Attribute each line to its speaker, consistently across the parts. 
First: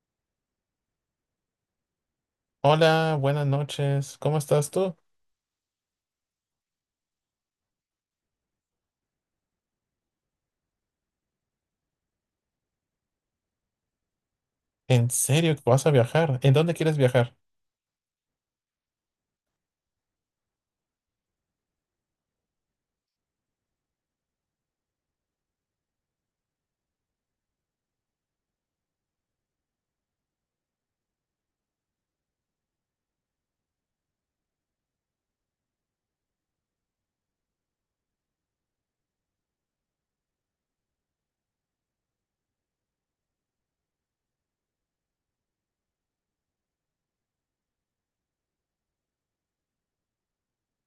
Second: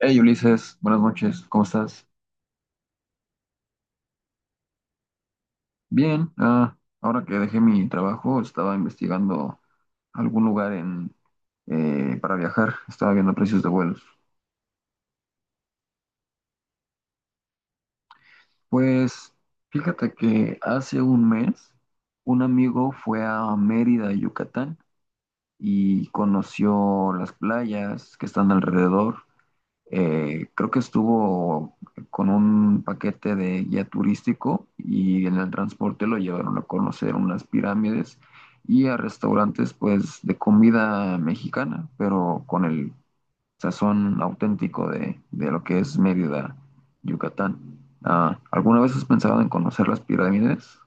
Speaker 1: Hey Ulises, buenas noches, ¿cómo estás?
Speaker 2: Hola, buenas noches. ¿Cómo estás tú?
Speaker 1: Bien, ahora que dejé mi trabajo, estaba investigando algún lugar para viajar, estaba viendo precios de vuelos.
Speaker 2: ¿En serio que vas a viajar? ¿En dónde quieres viajar?
Speaker 1: Pues fíjate que hace un mes un amigo fue a Mérida, Yucatán, y conoció las playas que están alrededor. Creo que estuvo con un paquete de guía turístico y en el transporte lo llevaron a conocer unas pirámides y a restaurantes, pues de comida mexicana, pero con el sazón auténtico de lo que es Mérida, Yucatán. ¿Alguna vez has pensado en conocer las pirámides?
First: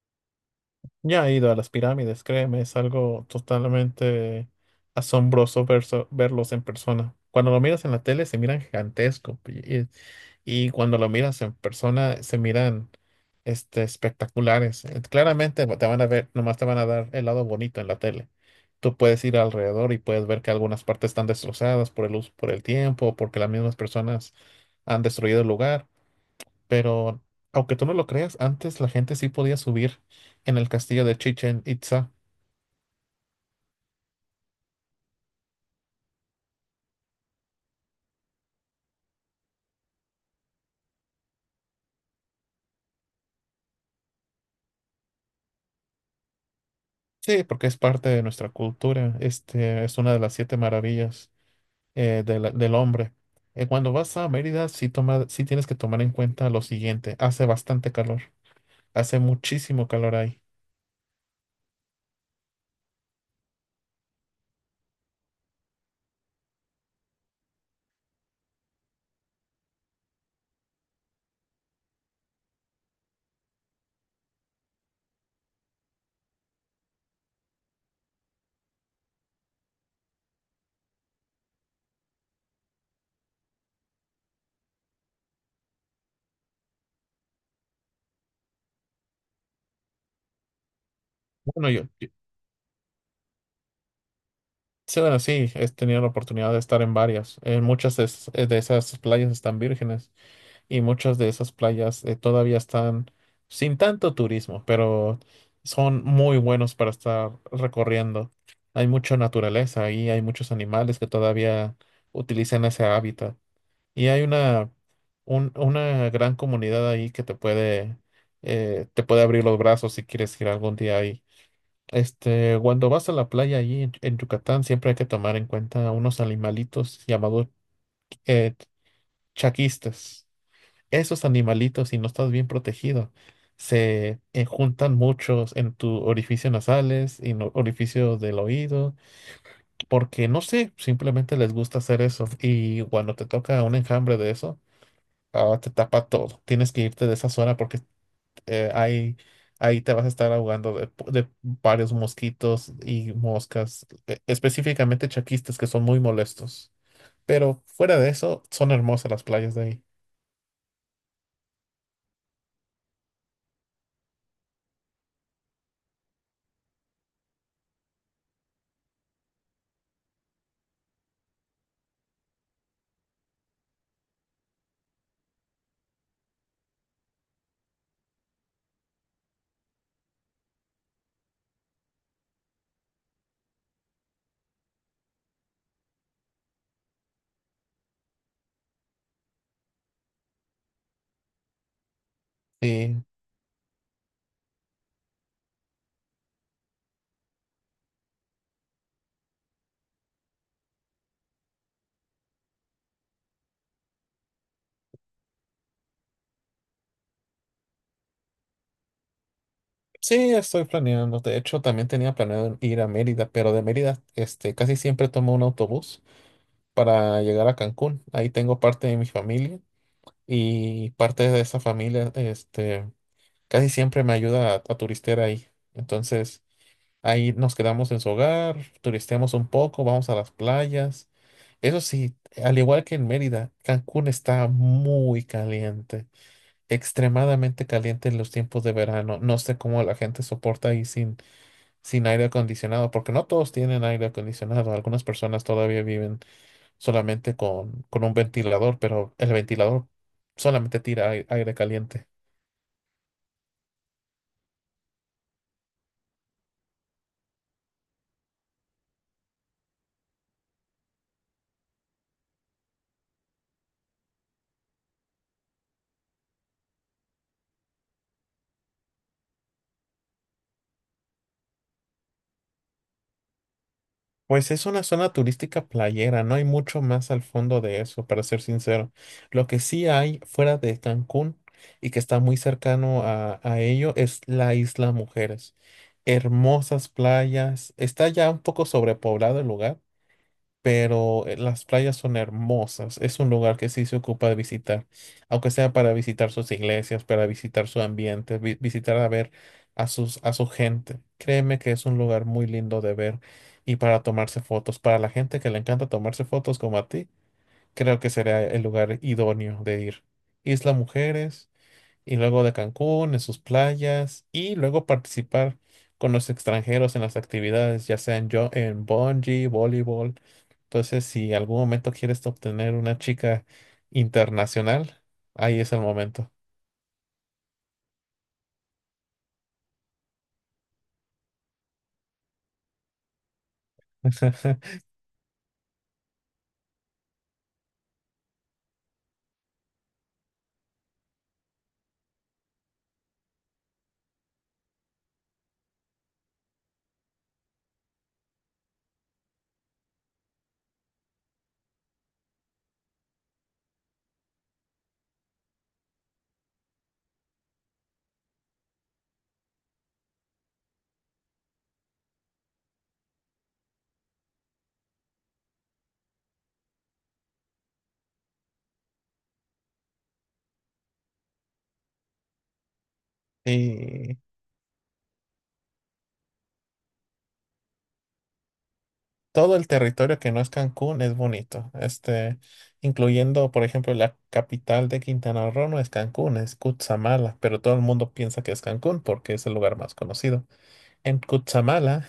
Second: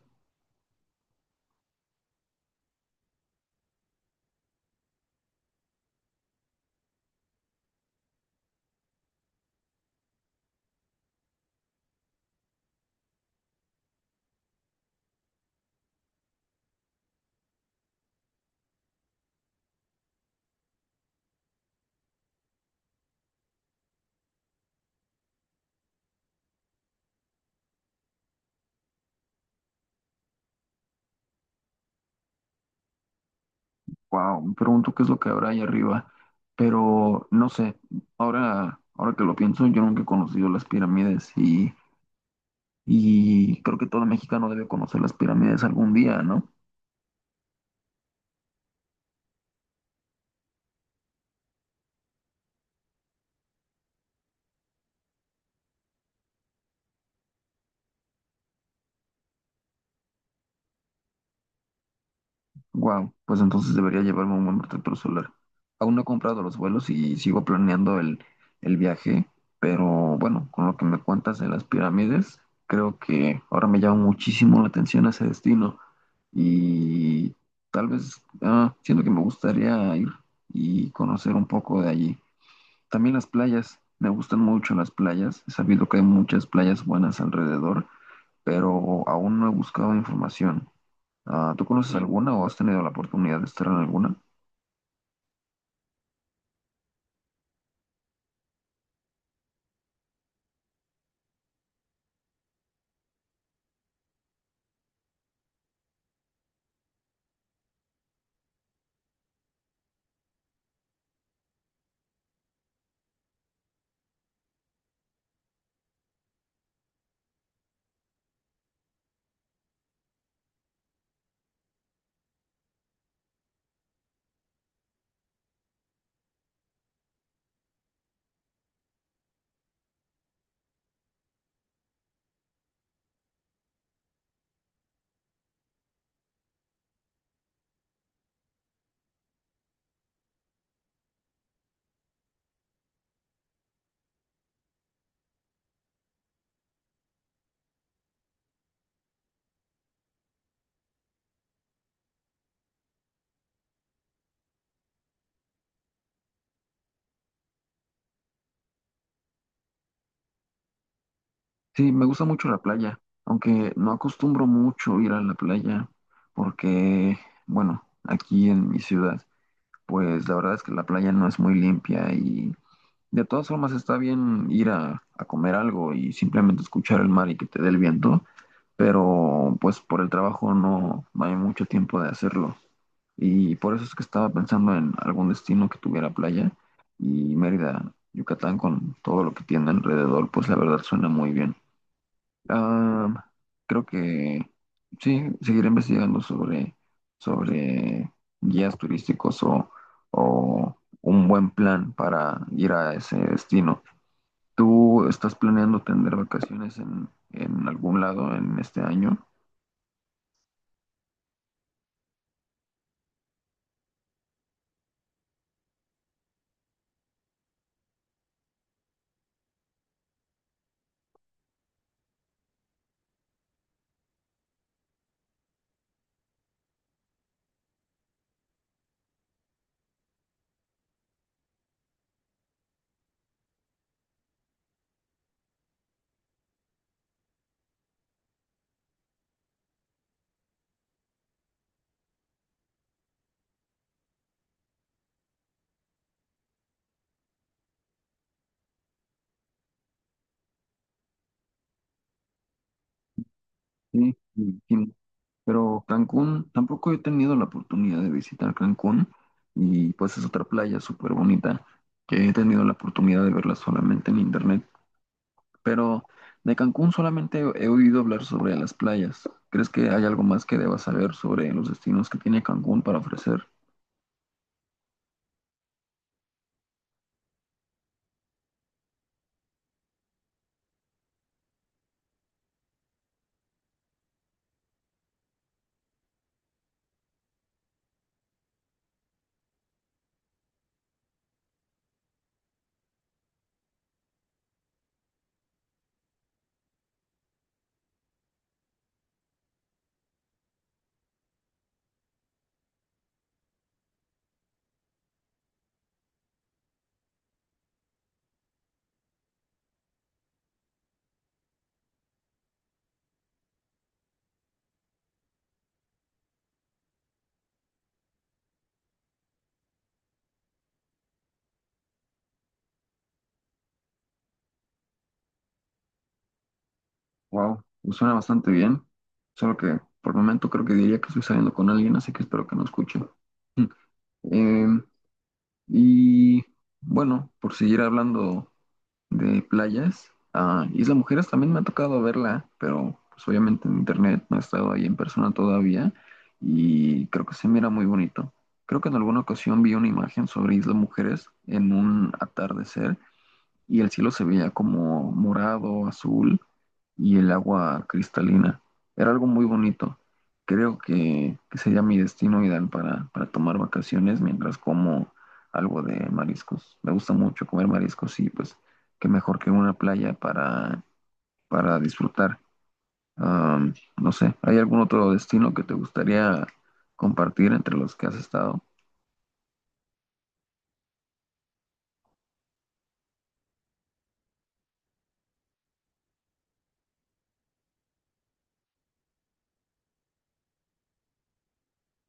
Speaker 2: Ya he ido a las pirámides, créeme, es algo totalmente asombroso verlos en persona. Cuando lo miras en la tele se miran gigantesco y cuando lo miras en persona se miran espectaculares. Claramente bueno, te van a ver, nomás te van a dar el lado bonito en la tele. Tú puedes ir alrededor y puedes ver que algunas partes están destrozadas por el uso, por el tiempo, porque las mismas personas han destruido el lugar, pero aunque tú no lo creas, antes la gente sí podía subir en el castillo de Chichen Itza.
Speaker 1: Wow, me pregunto qué es lo que habrá ahí arriba, pero no sé, ahora que lo pienso, yo nunca he conocido las pirámides. Y creo que todo mexicano debe conocer las pirámides algún día, ¿no?
Speaker 2: Sí, porque es parte de nuestra cultura. Este es una de las siete maravillas de del hombre. Cuando vas a Mérida, sí, toma, sí tienes que tomar en cuenta lo siguiente. Hace bastante calor. Hace muchísimo calor ahí.
Speaker 1: Wow, pues entonces debería llevarme un buen protector solar. Aún no he comprado los vuelos y sigo planeando el viaje, pero bueno, con lo que me cuentas de las pirámides, creo que ahora me llama muchísimo la atención ese destino y tal vez siento que me gustaría ir y conocer un poco de allí. También las playas, me gustan mucho las playas, he sabido que hay muchas playas buenas alrededor, pero aún no he buscado información. ¿Tú
Speaker 2: Bueno,
Speaker 1: conoces alguna o has tenido la oportunidad de estar en alguna?
Speaker 2: sí, bueno, sí, he tenido la oportunidad de estar en varias. En muchas de esas playas están vírgenes. Y muchas de esas playas todavía están sin tanto turismo, pero son muy buenos para estar recorriendo. Hay mucha naturaleza ahí, hay muchos animales que todavía utilizan ese hábitat y hay una gran comunidad ahí que te puede abrir los brazos si quieres ir algún día ahí. Este, cuando vas a la playa allí en Yucatán, siempre hay que tomar en cuenta unos animalitos llamados eh, chaquistas. Esos animalitos, si no estás bien protegido, se juntan muchos en tu orificio nasales y orificio del oído, porque no sé, simplemente les gusta hacer eso. Y cuando te toca un enjambre de eso, ah, te tapa todo. Tienes que irte de esa zona porque eh, ahí, ahí te vas a estar ahogando de, de varios mosquitos y moscas, específicamente chaquistas que son muy molestos. Pero fuera de eso, son hermosas las playas de ahí.
Speaker 1: Sí, me gusta mucho la playa, aunque no acostumbro mucho ir a la playa porque, bueno, aquí en mi ciudad, pues la verdad es que la playa no es muy limpia, y de todas formas está bien ir a comer algo y simplemente escuchar el mar y que te dé el viento, pero pues por el trabajo no hay mucho tiempo de hacerlo. Y por eso es que estaba pensando en algún destino que tuviera playa, y Mérida, Yucatán, con todo lo que tiene alrededor, pues la verdad suena muy bien.
Speaker 2: Sí.
Speaker 1: Ah, Creo que sí, seguiré investigando sobre guías turísticos o un buen plan para ir a ese destino. ¿Tú estás planeando tener vacaciones en algún lado en este año?
Speaker 2: Sí, estoy planeando. De hecho, también tenía planeado ir a Mérida, pero de Mérida, este, casi siempre tomo un autobús para llegar a Cancún. Ahí tengo parte de mi familia y parte de esa familia, este, casi siempre me ayuda a turistear ahí. Entonces, ahí nos quedamos en su hogar, turisteamos un poco, vamos a las playas. Eso sí, al igual que en Mérida, Cancún está muy caliente, extremadamente caliente en los tiempos de verano. No sé cómo la gente soporta ahí sin aire acondicionado, porque no todos tienen aire acondicionado. Algunas personas todavía viven solamente con un ventilador, pero el ventilador solamente tira aire caliente.
Speaker 1: Sí, sí. Pero Cancún, tampoco he tenido la oportunidad de visitar Cancún, y pues es otra playa súper bonita que he tenido la oportunidad de verla solamente en internet. Pero de Cancún solamente he oído hablar sobre las playas. ¿Crees que hay algo más que deba saber sobre los destinos que tiene Cancún para ofrecer?
Speaker 2: Pues es una zona turística playera, no hay mucho más al fondo de eso, para ser sincero. Lo que sí hay fuera de Cancún y que está muy cercano a ello es la Isla Mujeres. Hermosas playas, está ya un poco sobrepoblado el lugar, pero las playas son hermosas. Es un lugar que sí se ocupa de visitar, aunque sea para visitar sus iglesias, para visitar su ambiente, visitar a ver a sus, a su gente. Créeme que es un lugar muy lindo de ver y para tomarse fotos. Para la gente que le encanta tomarse fotos como a ti, creo que será el lugar idóneo de ir. Isla Mujeres y luego de Cancún, en sus playas, y luego participar con los extranjeros en las actividades, ya sea en, en bungee, voleibol. Entonces, si en algún momento quieres obtener una chica internacional, ahí es el momento.
Speaker 1: Wow, me suena bastante bien. Solo que por el momento creo que diría que estoy saliendo con alguien, así que espero que no escuche. Em, y bueno, por seguir hablando de playas. Isla Mujeres también me ha tocado verla, pero pues obviamente en internet, no he estado ahí en persona todavía, y creo que se mira muy bonito. Creo que en alguna ocasión vi una imagen sobre Isla Mujeres en un atardecer, y el cielo se veía como morado, azul, y el agua cristalina. Era algo muy bonito. Creo que sería mi destino ideal para tomar vacaciones mientras como algo de mariscos. Me gusta mucho comer mariscos, y pues qué mejor que una playa para disfrutar. No
Speaker 2: Y
Speaker 1: sé, ¿hay algún otro destino que te gustaría compartir entre los que has estado?
Speaker 2: todo el territorio que no es Cancún es bonito. Este, incluyendo, por ejemplo, la capital de Quintana Roo no es Cancún, es Cutzamala, pero todo el mundo piensa que es Cancún porque es el lugar más conocido. En Cuchamala,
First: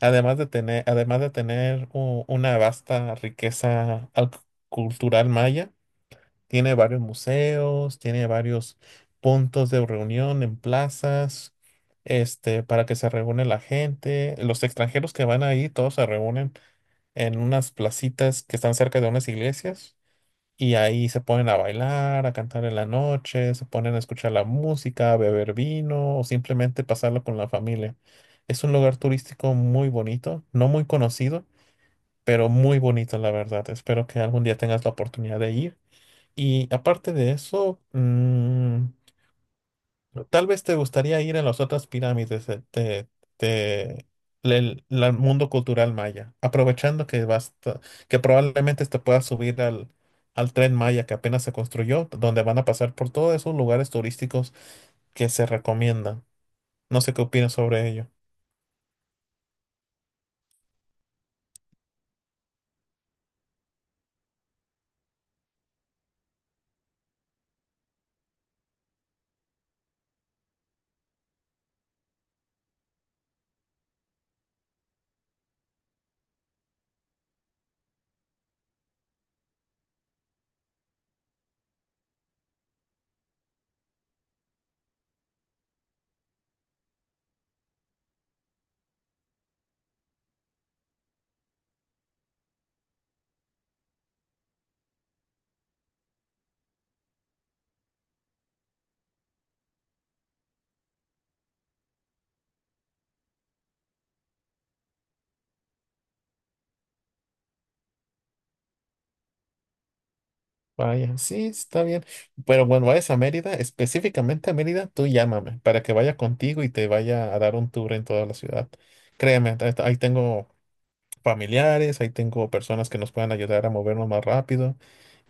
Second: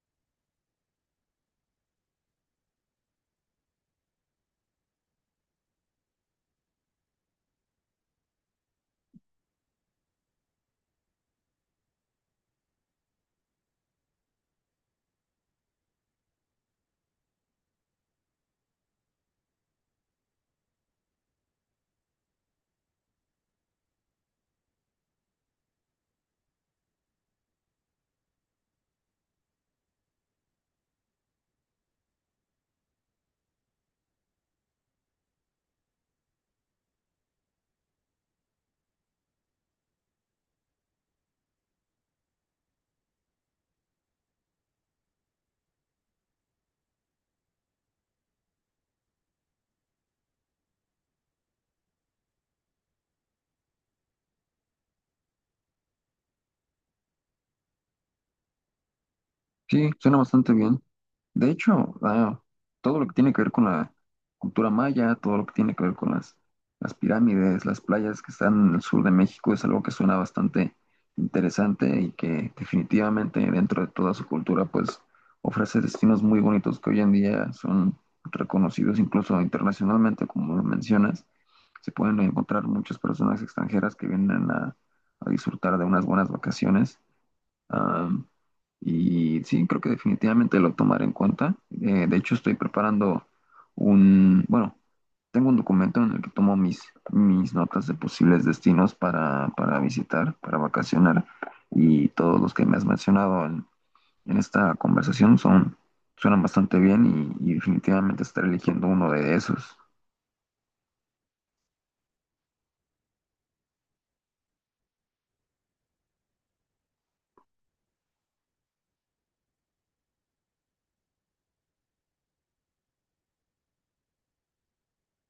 Speaker 2: además de tener una vasta riqueza cultural maya, tiene varios museos, tiene varios puntos de reunión en plazas, este, para que se reúne la gente. Los extranjeros que van ahí, todos se reúnen en unas placitas que están cerca de unas iglesias y ahí se ponen a bailar, a cantar en la noche, se ponen a escuchar la música, a beber vino o simplemente pasarlo con la familia. Es un lugar turístico muy bonito, no muy conocido, pero muy bonito, la verdad. Espero que algún día tengas la oportunidad de ir. Y aparte de eso, mm, ¿no? Tal vez te gustaría ir a las otras pirámides de- del mundo cultural maya, aprovechando que que probablemente te puedas subir al, al tren maya que apenas se construyó, donde van a pasar por todos esos lugares turísticos que se recomiendan. No sé qué opinas sobre ello.
Speaker 1: Sí, suena bastante bien. De hecho, todo lo que tiene que ver con la cultura maya, todo lo que tiene que ver con las pirámides, las playas que están en el sur de México, es algo que suena bastante interesante, y que definitivamente dentro de toda su cultura pues ofrece destinos muy bonitos que hoy en día son reconocidos incluso internacionalmente, como lo mencionas. Se pueden encontrar muchas personas extranjeras que vienen a disfrutar de unas buenas vacaciones. Am, y sí, creo que definitivamente lo tomaré en cuenta. De hecho, estoy preparando un, bueno, tengo un documento en el que tomo mis notas de posibles destinos para visitar, para vacacionar. Y todos los que me has mencionado en esta conversación son, suenan bastante bien, y definitivamente estaré eligiendo uno de esos.
Speaker 2: Vaya, sí, está bien. Pero cuando vayas a Mérida, específicamente a Mérida, tú llámame para que vaya contigo y te vaya a dar un tour en toda la ciudad. Créeme, ahí tengo familiares, ahí tengo personas que nos puedan ayudar a movernos más rápido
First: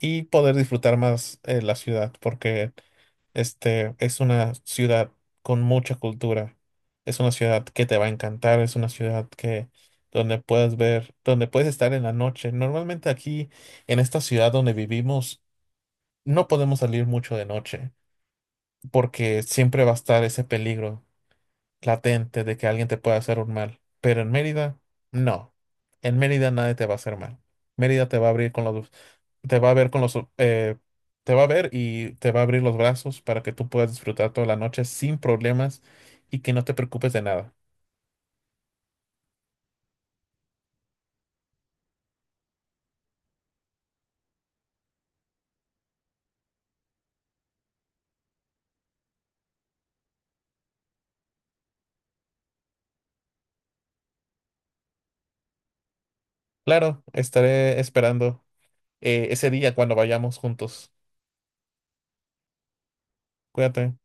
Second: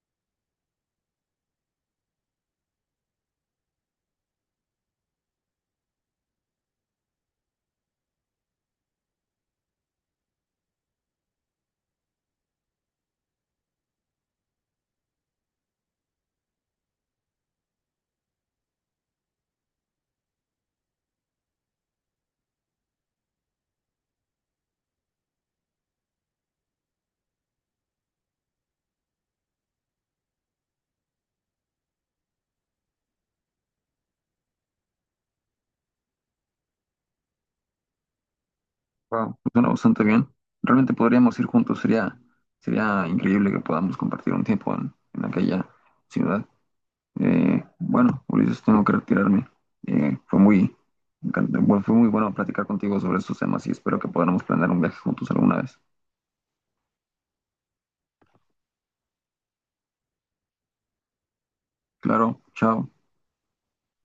Speaker 2: y poder disfrutar más la ciudad, porque este es una ciudad con mucha cultura, es una ciudad que te va a encantar, es una ciudad que donde puedes ver, donde puedes estar en la noche. Normalmente aquí en esta ciudad donde vivimos no podemos salir mucho de noche porque siempre va a estar ese peligro latente de que alguien te pueda hacer un mal. Pero en Mérida, no. En Mérida nadie te va a hacer mal. Mérida te va a abrir con los, te va a ver con los, te va a ver y te va a abrir los brazos para que tú puedas disfrutar toda la noche sin problemas y que no te preocupes de nada.
Speaker 1: Wow, suena bastante bien. Realmente podríamos ir juntos, sería, sería increíble que podamos compartir un tiempo en aquella ciudad. Bueno, Ulises, tengo que retirarme. Eh, fue muy, bueno, fue muy bueno platicar contigo sobre estos temas, y espero que podamos planear un viaje juntos alguna vez.
Speaker 2: Claro, estaré esperando ese día cuando vayamos juntos.
Speaker 1: Claro, chao.
Speaker 2: Cuídate.